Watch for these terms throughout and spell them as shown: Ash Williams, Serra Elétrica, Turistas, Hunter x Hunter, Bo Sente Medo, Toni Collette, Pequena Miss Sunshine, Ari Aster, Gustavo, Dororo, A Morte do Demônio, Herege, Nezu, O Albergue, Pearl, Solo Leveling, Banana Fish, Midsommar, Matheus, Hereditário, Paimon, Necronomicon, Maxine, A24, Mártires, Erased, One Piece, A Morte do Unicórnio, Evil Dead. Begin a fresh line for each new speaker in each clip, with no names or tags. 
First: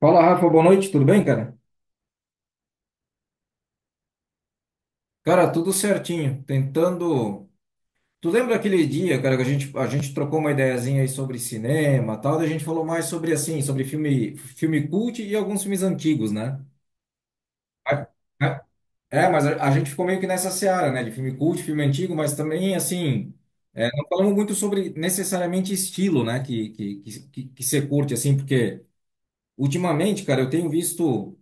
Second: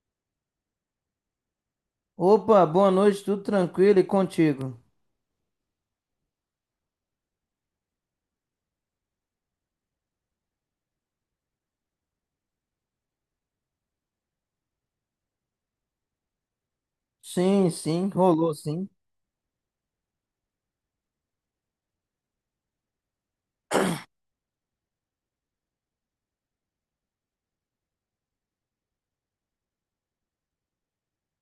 Fala, Rafa, boa noite, tudo bem, cara?
Opa, boa noite, tudo tranquilo e contigo?
Cara, tudo certinho, tentando... Tu lembra aquele dia, cara, que a gente trocou uma ideiazinha aí sobre cinema, tal, daí a gente falou mais sobre, assim, sobre filme cult e alguns filmes antigos, né?
Sim,
A-
sim, rolou
a-
sim.
A gente ficou meio que nessa seara, né, de filme cult, filme antigo, mas também, assim, não falamos muito sobre necessariamente estilo, né, que você curte, assim, porque ultimamente, cara, eu tenho visto...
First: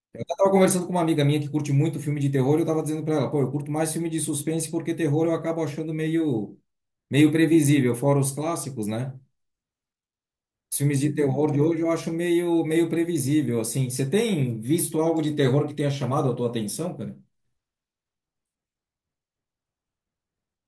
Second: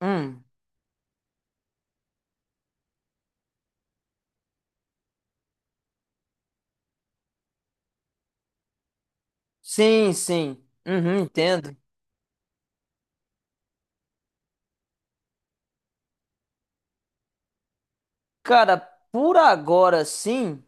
Hum,
Tava conversando com uma amiga minha que curte muito filme de terror, e eu tava dizendo pra ela, pô, eu curto mais filme de suspense porque terror eu acabo achando meio previsível, fora os clássicos, né?
sim, sim.
Os filmes de
Uhum,
terror de
entendo.
hoje eu acho meio previsível, assim. Você tem visto algo de terror que tenha chamado a tua atenção, cara?
Cara, por agora sim,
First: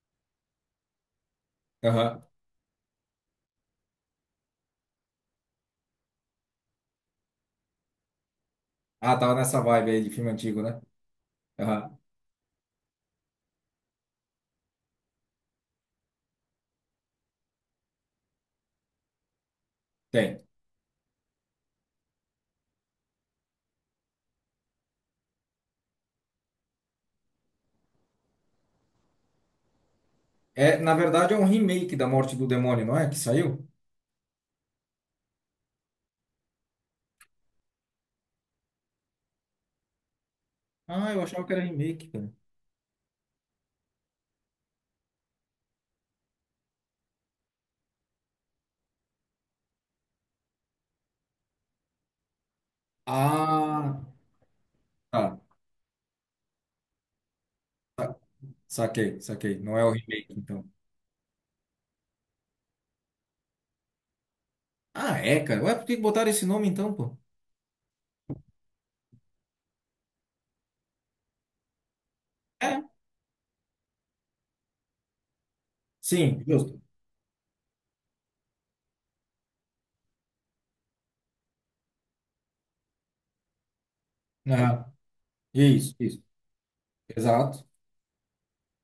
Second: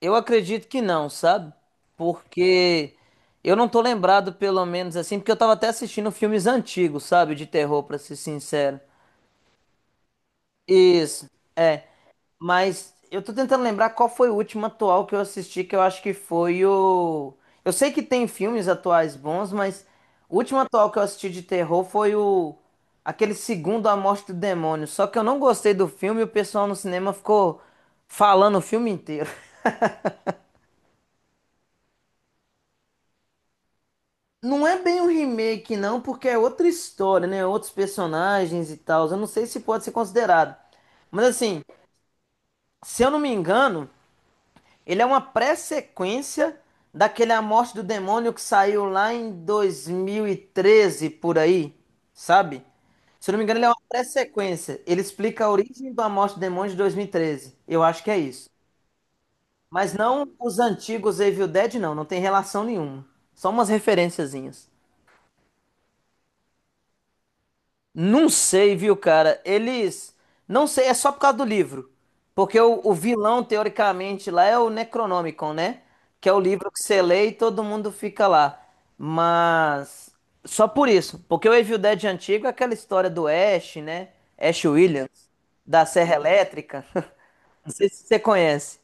eu acredito que não, sabe?
Aham.
Porque eu não tô lembrado, pelo menos assim, porque eu tava até assistindo filmes antigos, sabe? De terror, pra ser sincero.
Ah, tava nessa vibe aí de filme antigo, né?
Isso, é.
Aham.
Mas eu tô tentando lembrar qual foi o último atual que eu assisti, que eu acho que foi o. Eu sei que tem filmes atuais bons, mas o
Tem.
último atual que eu assisti de terror foi o. Aquele segundo A Morte do Demônio. Só que eu não gostei do filme e o pessoal no cinema ficou falando o filme inteiro.
É, na verdade é um remake da Morte do Demônio, não é? Que saiu?
Não é bem um remake, não, porque é outra história, né? Outros personagens e tal. Eu não sei se pode ser considerado.
Ah, eu
Mas
achava que era
assim,
remake, cara.
se eu não me engano. Ele é uma pré-sequência daquele A Morte do Demônio que saiu lá em 2013, por aí, sabe? Se eu não me engano, ele é uma
Ah,
pré-sequência. Ele
tá.
explica a origem do A Morte do Demônio de 2013. Eu acho que é isso.
Saquei, saquei. Não é o
Mas
remake,
não os
então.
antigos Evil Dead, não. Não tem relação nenhuma. Só umas referenciazinhas.
Ah, é, cara. Ué, por que que botaram esse nome então, pô?
Não sei, viu, cara? Eles. Não sei, é só por causa do livro. Porque o
É.
vilão, teoricamente, lá é o Necronomicon, né? Que é o
Sim,
livro
justo.
que você lê e todo mundo fica lá. Mas. Só por isso. Porque o Evil Dead antigo é aquela história do Ash, né? Ash
Aham.
Williams, da
Isso,
Serra
isso.
Elétrica.
Exato.
Não sei se você conhece.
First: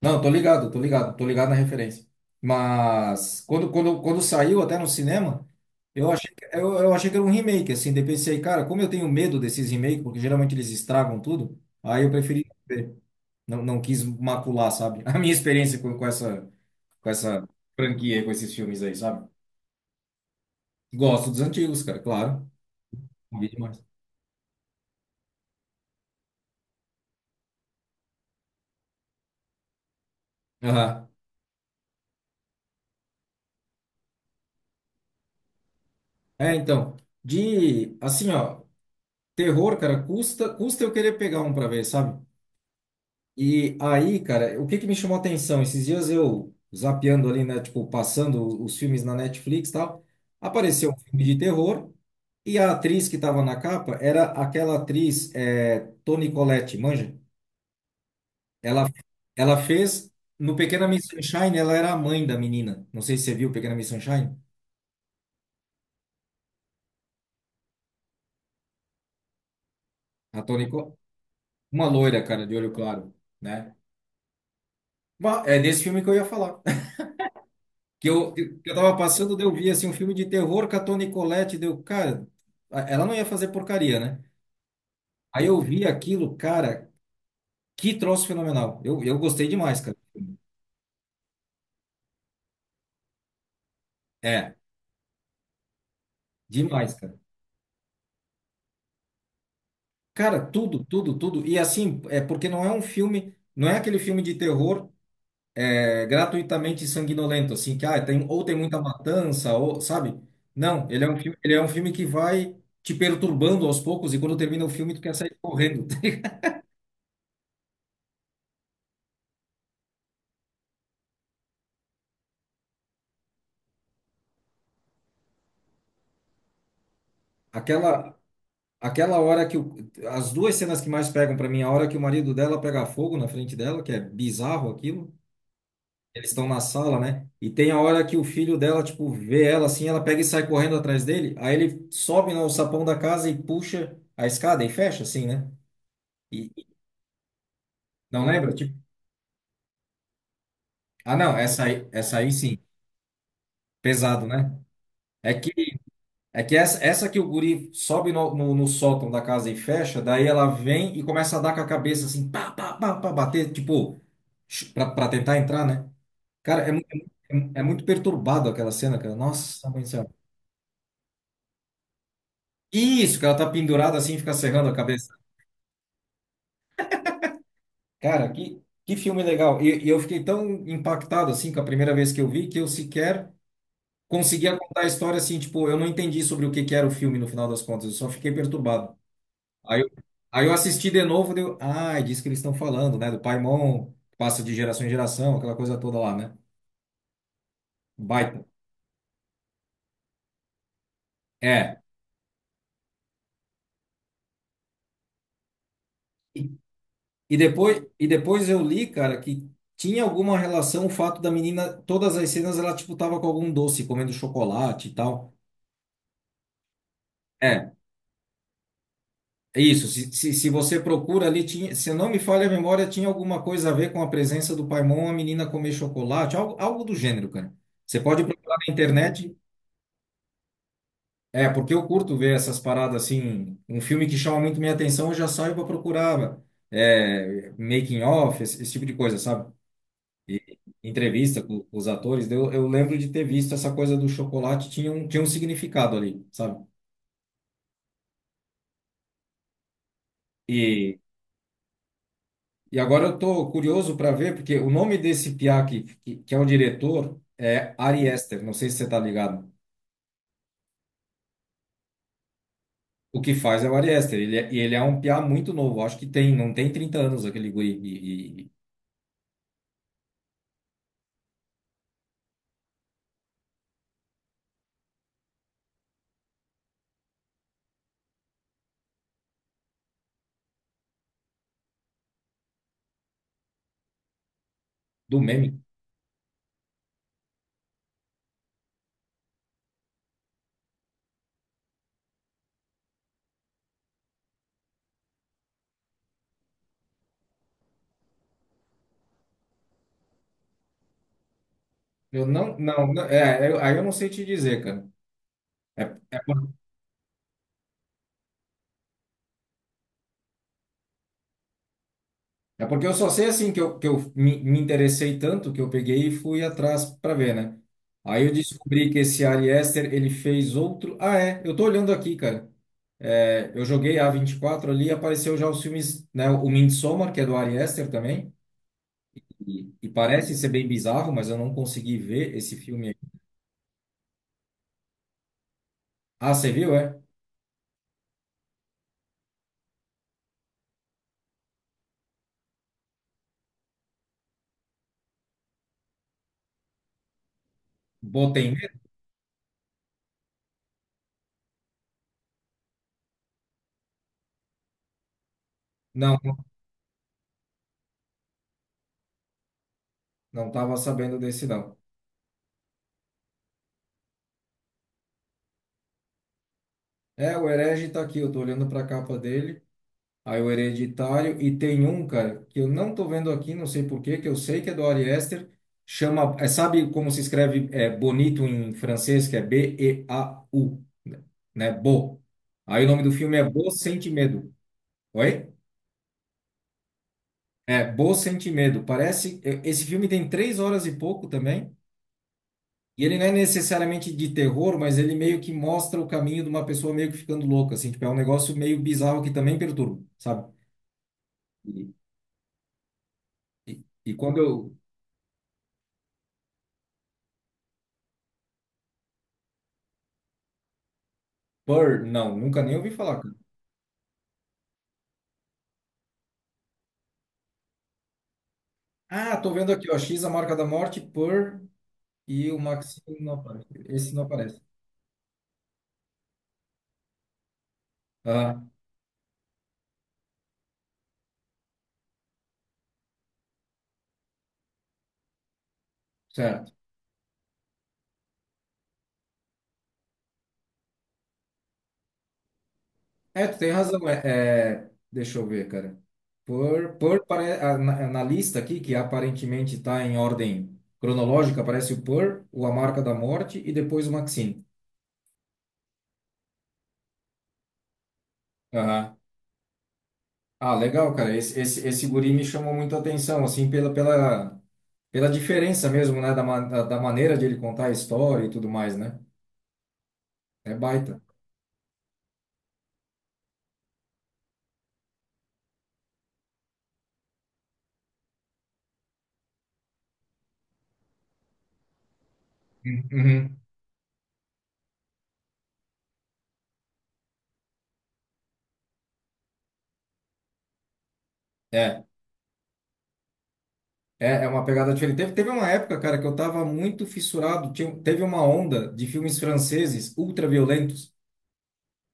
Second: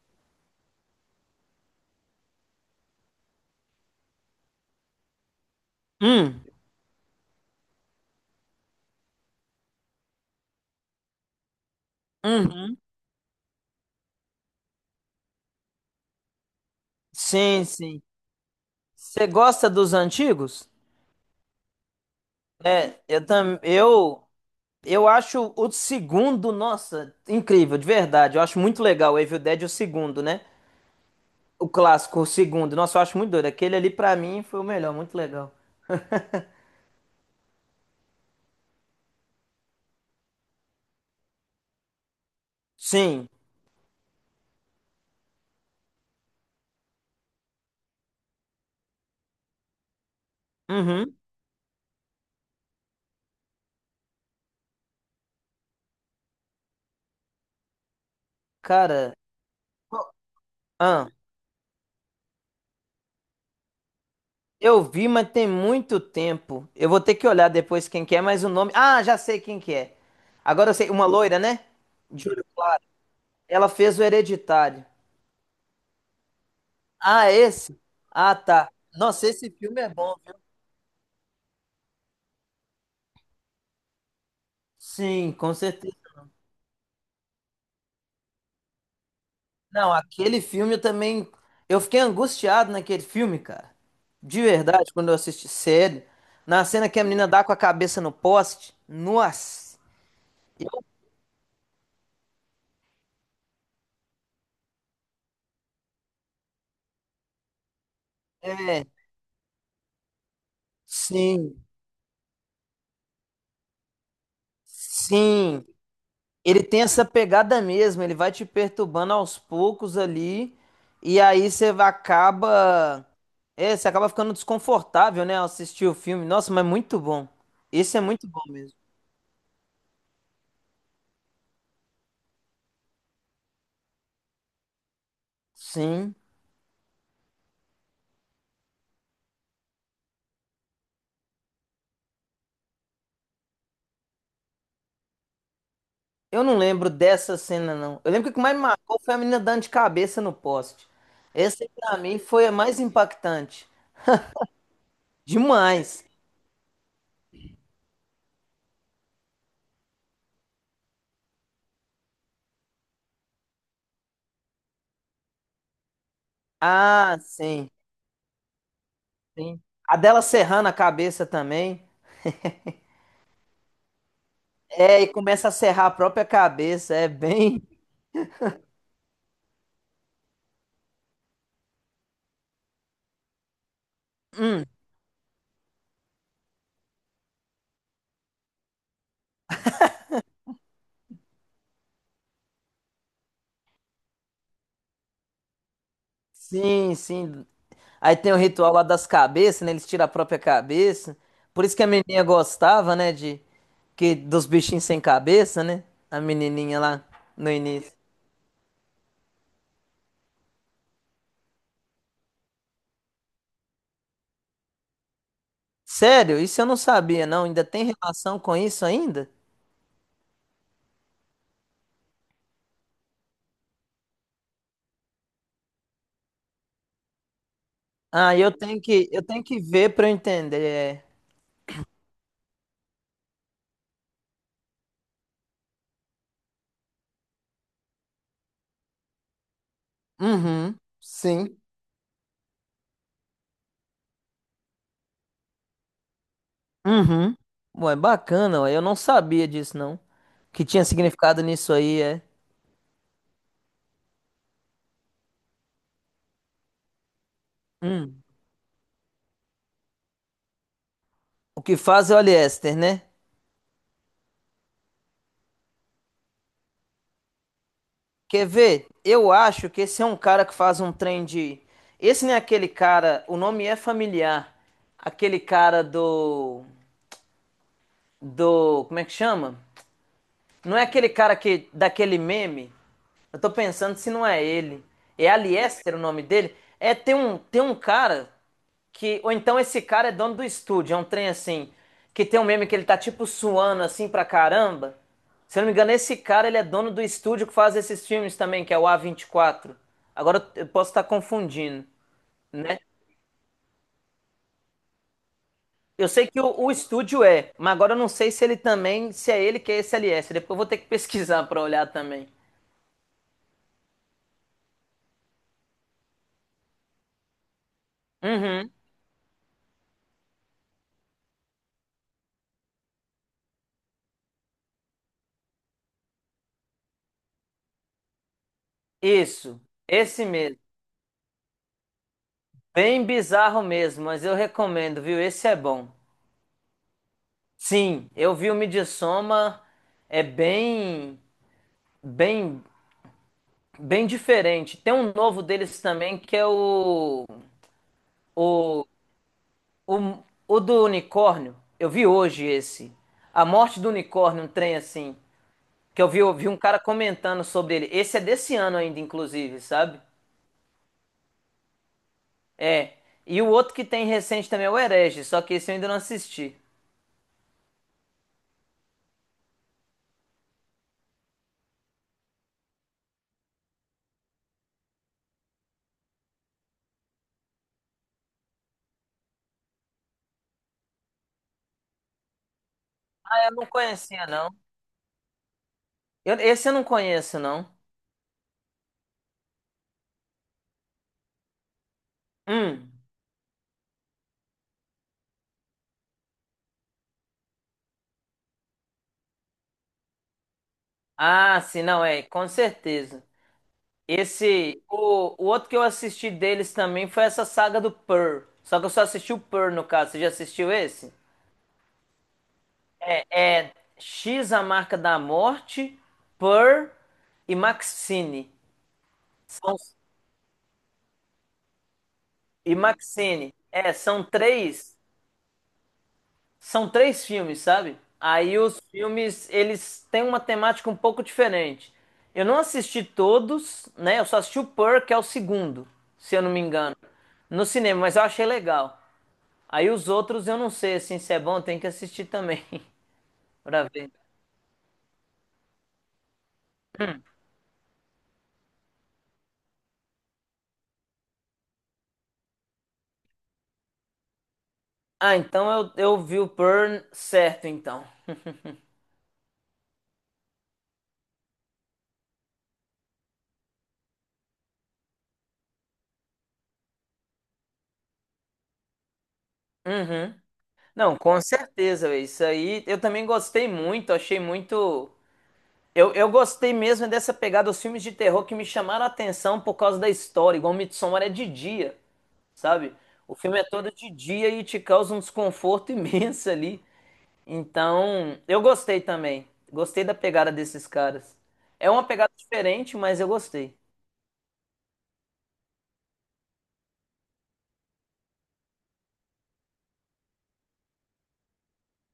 Não, tô ligado, tô ligado, tô ligado na referência. Mas quando saiu até no cinema, eu
Hum,
eu achei que era um remake, assim. Daí pensei, cara, como eu tenho medo desses remakes, porque geralmente eles estragam tudo, aí eu preferi não
uhum.
ver. Não, não quis macular, sabe? A minha experiência com essa, com essa
Sim, sim.
franquia, com esses filmes aí, sabe?
Você gosta dos antigos?
Gosto dos antigos, cara, claro.
É, eu
Ouvi
também.
demais.
Eu. Eu acho o segundo, nossa, incrível, de verdade. Eu acho muito legal o Evil Dead, o segundo, né?
Aham.
O clássico, o segundo. Nossa, eu acho muito doido. Aquele ali, pra mim, foi o melhor, muito legal.
É, então, de assim, ó, terror, cara, custa eu querer pegar um pra ver, sabe?
Sim.
E aí, cara, o que que me chamou a atenção? Esses dias eu zapeando ali, né, tipo, passando os filmes na Netflix e tal, apareceu um
Uhum.
filme de terror e a atriz que tava na capa era aquela atriz, Toni Collette, manja? Ela,
Cara,
ela fez
qual-
no Pequena Miss
ah,
Sunshine, ela era a mãe da menina. Não sei se você viu Pequena Miss Sunshine,
eu vi, mas tem muito tempo. Eu vou ter que olhar depois quem que é, mas o nome. Ah, já sei quem que é.
a Toni,
Agora eu sei,
Co-
uma loira, né?
uma loira,
De olho
cara, de olho
claro.
claro.
Ela
Né?
fez o Hereditário.
É desse filme que eu ia falar.
Ah, esse?
Que eu,
Ah,
que
tá.
eu tava
Nossa,
passando, daí
esse
eu vi
filme
assim,
é
um filme
bom,
de
viu?
terror com a Toni Collette, deu, cara, ela não ia fazer porcaria, né?
Sim,
Aí
com
eu vi
certeza.
aquilo, cara, que troço fenomenal. Eu gostei demais,
Não,
cara.
aquele filme eu também. Eu fiquei angustiado naquele filme, cara. De
É,
verdade, quando eu assisti sério. Na cena
demais,
que a
cara.
menina dá com a cabeça no poste. Nossa!
Cara, tudo. E assim, é porque não é um filme, não é aquele filme de terror gratuitamente sanguinolento, assim, que ah, tem, ou tem muita
É,
matança, ou, sabe? Não, ele
sim,
é um filme que vai te perturbando aos poucos e quando termina o filme tu quer sair
sim.
correndo.
Ele tem essa pegada mesmo. Ele vai te perturbando aos poucos ali. E aí acaba. É, você acaba ficando desconfortável, né, ao assistir o filme. Nossa, mas muito bom. Esse é
Aquela,
muito bom mesmo.
aquela hora que o, as duas cenas que mais pegam pra mim, a hora que o marido dela pega fogo na frente dela, que é bizarro aquilo.
Sim.
Eles estão na sala, né? E tem a hora que o filho dela, tipo, vê ela assim, ela pega e sai correndo atrás dele. Aí ele sobe no sapão da casa e puxa a escada e fecha, assim, né?
Eu
E
não
e-
lembro dessa cena, não. Eu lembro
não
que o que
lembra?
mais me
Tipo,
marcou foi a menina dando de cabeça no poste.
ah, não,
Essa,
essa
aí,
aí,
pra
essa
mim,
aí
foi a
sim.
mais impactante.
Pesado, né? É que
Demais.
É que essa que o guri sobe no sótão da casa e fecha, daí ela vem e começa a dar com a cabeça assim, pá, pá, pá, pá, bater, tipo, pra tentar entrar, né? Cara, é, mu-
Ah,
é, mu- É
sim,
muito perturbado aquela cena, cara.
sim.
Nossa, mãe do
A
céu.
dela serrando a cabeça também.
Isso, que ela tá pendurada assim, e fica serrando a
É, e
cabeça.
começa a serrar a própria cabeça. É bem.
Cara, que filme legal. E eu fiquei tão impactado assim com a primeira vez que eu vi que eu sequer conseguia contar a história assim, tipo, eu não entendi sobre o que que era o filme no final das contas, eu só fiquei perturbado. Aí, eu- aí eu assisti de novo, deu, ah, é disso que eles estão falando, né? Do Paimon, que passa de geração em geração, aquela coisa toda lá, né?
Sim, sim. Aí tem o
Baita.
ritual lá das cabeças, né? Eles tiram a própria cabeça. Por isso
É.
que a menininha gostava, né? De que dos bichinhos sem cabeça, né? A
E,
menininha lá no início.
e depois eu li, cara, que tinha alguma relação o fato da menina, todas as cenas ela, tipo, tava com algum doce, comendo chocolate e tal.
Sério? Isso eu não sabia, não. Ainda
É,
tem relação com isso ainda?
é isso. Se você procura ali, tinha, se não me falha a memória, tinha alguma coisa a ver com a presença do Paimon, a menina comer chocolate, algo do gênero, cara. Você pode
Ah,
procurar na
eu
internet.
tenho que ver para eu entender, é.
É, porque eu curto ver essas paradas assim. Um filme que chama muito minha atenção, eu já saio para procurar making of, esse tipo de coisa, sabe? E
Uhum.
entrevista
Sim.
com os atores. Daí eu lembro de ter visto essa coisa do chocolate, tinha um significado ali, sabe?
Uhum. Ué, bacana, ué. Eu não sabia disso, não. Que tinha
E,
significado nisso aí, é.
e agora eu tô curioso para ver, porque o nome desse piá que é o diretor é Ari
Hum.
Aster, não sei se você tá ligado.
O que faz é Oliéster, né?
O que faz é o Ari Aster, e ele é um piá muito novo, acho que tem, não tem 30 anos aquele guri,
Quer ver? Eu acho que esse é um cara que faz um trem de. Esse não é aquele cara, o nome é familiar. Aquele cara do. Do. Como é que chama? Não é aquele cara que daquele meme? Eu tô pensando se não é ele.
do
É
meme.
Aliester o nome dele? É, tem um cara que. Ou então esse cara é dono do estúdio, é um trem assim. Que tem um meme que ele tá tipo suando assim pra caramba. Se eu não me engano, esse cara ele é dono do estúdio que faz esses filmes também, que é o A24. Agora eu posso estar confundindo,
Eu não,
né?
não, não- é, eu- Aí eu não sei te dizer, cara.
Eu
É,
sei que o estúdio é, mas agora eu não sei se ele também, se é ele que é esse LS. Depois eu vou ter que pesquisar pra olhar também.
é porque eu só sei assim que eu me interessei tanto que eu peguei e fui atrás para ver, né? Aí eu
Uhum.
descobri que esse Ari Aster, ele fez outro. Ah, é, eu tô olhando aqui, cara. É, eu joguei a 24 ali e apareceu já os filmes, né? O Midsommar, que é do Ari Aster também.
Isso, esse
Parece ser
mesmo.
bem bizarro, mas eu não consegui ver esse filme. Aí.
Bem bizarro mesmo, mas eu recomendo, viu? Esse é bom.
Ah, você viu, é?
Sim, eu vi o Midsommar, é bem, bem, bem diferente. Tem um novo deles também que é
Botei medo?
o, o, o do unicórnio. Eu vi hoje esse. A Morte do Unicórnio, um trem assim. Que
Não,
eu vi um cara comentando sobre ele. Esse é desse ano ainda, inclusive, sabe?
não tava sabendo desse não.
É. E o outro que tem recente também é o Herege, só que esse eu ainda não assisti.
É, o Herege tá aqui, eu tô olhando pra capa dele. Aí o Hereditário. E tem um, cara, que eu não tô vendo aqui, não sei por quê, que eu sei que é do Ari Aster. Chama, é, sabe como se escreve é, bonito em francês, que é Beau, né? Bo. Aí o nome do filme é
Eu não
Bo Sente
conhecia, não.
Medo. Oi?
Esse eu não conheço, não.
É, Bo Sente Medo. Parece. É, esse filme tem 3 horas e pouco também.
Hum.
E ele não é necessariamente de terror, mas ele meio que mostra o caminho de uma pessoa meio que ficando louca, assim. Tipo, é um negócio meio bizarro que também perturba, sabe?
Ah, sim,
E,
não, é, com certeza.
e, e quando eu,
Esse, o outro que eu assisti deles também foi essa saga do Pearl. Só que eu só assisti o Pearl, no caso. Você já assistiu esse?
Purr, não, nunca nem ouvi falar,
É
cara.
é X, a marca da morte, Pearl e Maxine.
Ah, tô vendo
São,
aqui, ó, X, a marca da morte, Purr e o
e
Maxine não
Maxine.
aparece.
É,
Esse não
são
aparece.
três. São três filmes, sabe? Aí
Ah,
os filmes, eles têm uma temática um pouco diferente. Eu não assisti todos, né? Eu só assisti o Purr, que é o segundo, se eu não me
certo.
engano, no cinema, mas eu achei legal. Aí os outros eu não sei, assim, se é bom, tem que assistir também,
É, tu tem
pra
razão.
ver.
É, é, deixa eu ver, cara. Purr pare, ah, na, na lista aqui, que aparentemente está em ordem cronológica, aparece o Purr, o A Marca da Morte e depois o Maxine.
Ah, então eu vi o Purr certo, então.
Aham. Ah, legal, cara. Esse guri me chamou muita atenção, assim, pela diferença mesmo, né, da da maneira de ele contar a história e tudo mais, né?
Uhum.
É
Não,
baita.
com certeza, véi, isso aí eu também gostei muito, achei muito. Eu gostei mesmo dessa pegada dos filmes de terror que me chamaram a atenção por causa da história, igual Midsommar é de dia, sabe? O
Uhum.
filme é todo de dia e te causa um desconforto imenso ali. Então, eu gostei também. Gostei da pegada desses caras. É uma
É,
pegada diferente, mas eu gostei.
É uma pegada diferente. Teve uma época, cara, que eu tava muito fissurado. Teve uma onda de filmes franceses ultra violentos,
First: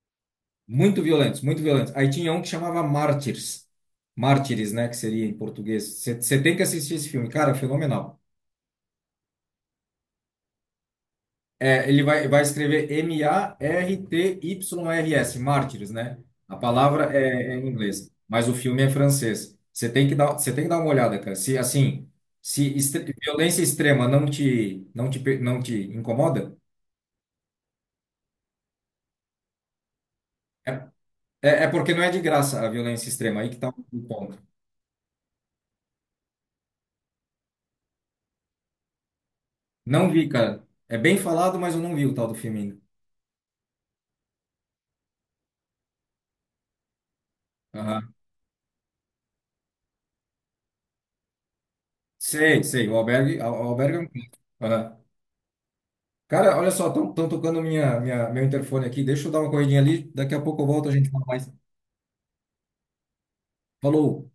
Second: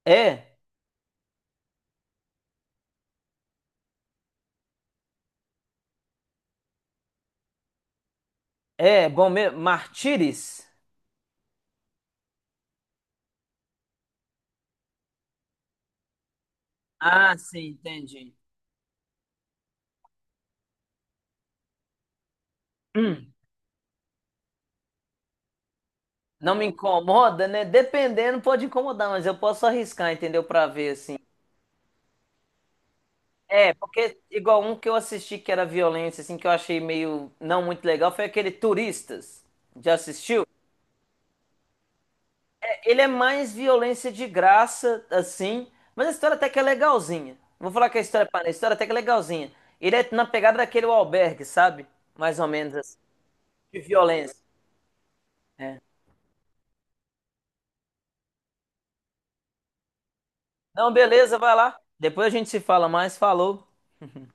É,
muito violentos. Aí tinha um que chamava Mártires. Mártires, né? Que seria em português. Você tem que assistir esse filme. Cara, é fenomenal.
é, bom mesmo. Martires?
É, vai escrever Martyrs, Mártires, né? A palavra
Ah,
é, é em
sim,
inglês,
entendi.
mas o filme é francês. Você tem que dar uma olhada, cara. Se assim, se extre-
Hum,
violência extrema não te, não te
Não
incomoda,
me incomoda, né? Dependendo, pode incomodar, mas eu posso arriscar, entendeu? Pra
é,
ver, assim.
é porque não é de graça a violência extrema. Aí que tá
É,
o
porque
ponto.
igual um que eu assisti que era violência, assim, que eu achei meio não muito legal, foi aquele Turistas. Já
Não vi,
assistiu?
cara. É bem falado, mas eu não vi o tal do filme ainda.
É, ele é mais violência de graça, assim, mas a história até que é legalzinha. Vou falar que a
Aham.
história é para a história até que é legalzinha. Ele é na pegada daquele O Albergue, sabe? Mais ou
Sei,
menos
sei.
assim,
O
de
Albergue é um
violência.
filme.
É.
Cara, olha só, estão tocando meu interfone aqui. Deixa eu dar uma corridinha ali. Daqui a pouco eu volto, a
Não,
gente fala
beleza,
mais.
vai lá. Depois a gente se fala mais, falou.
Falou!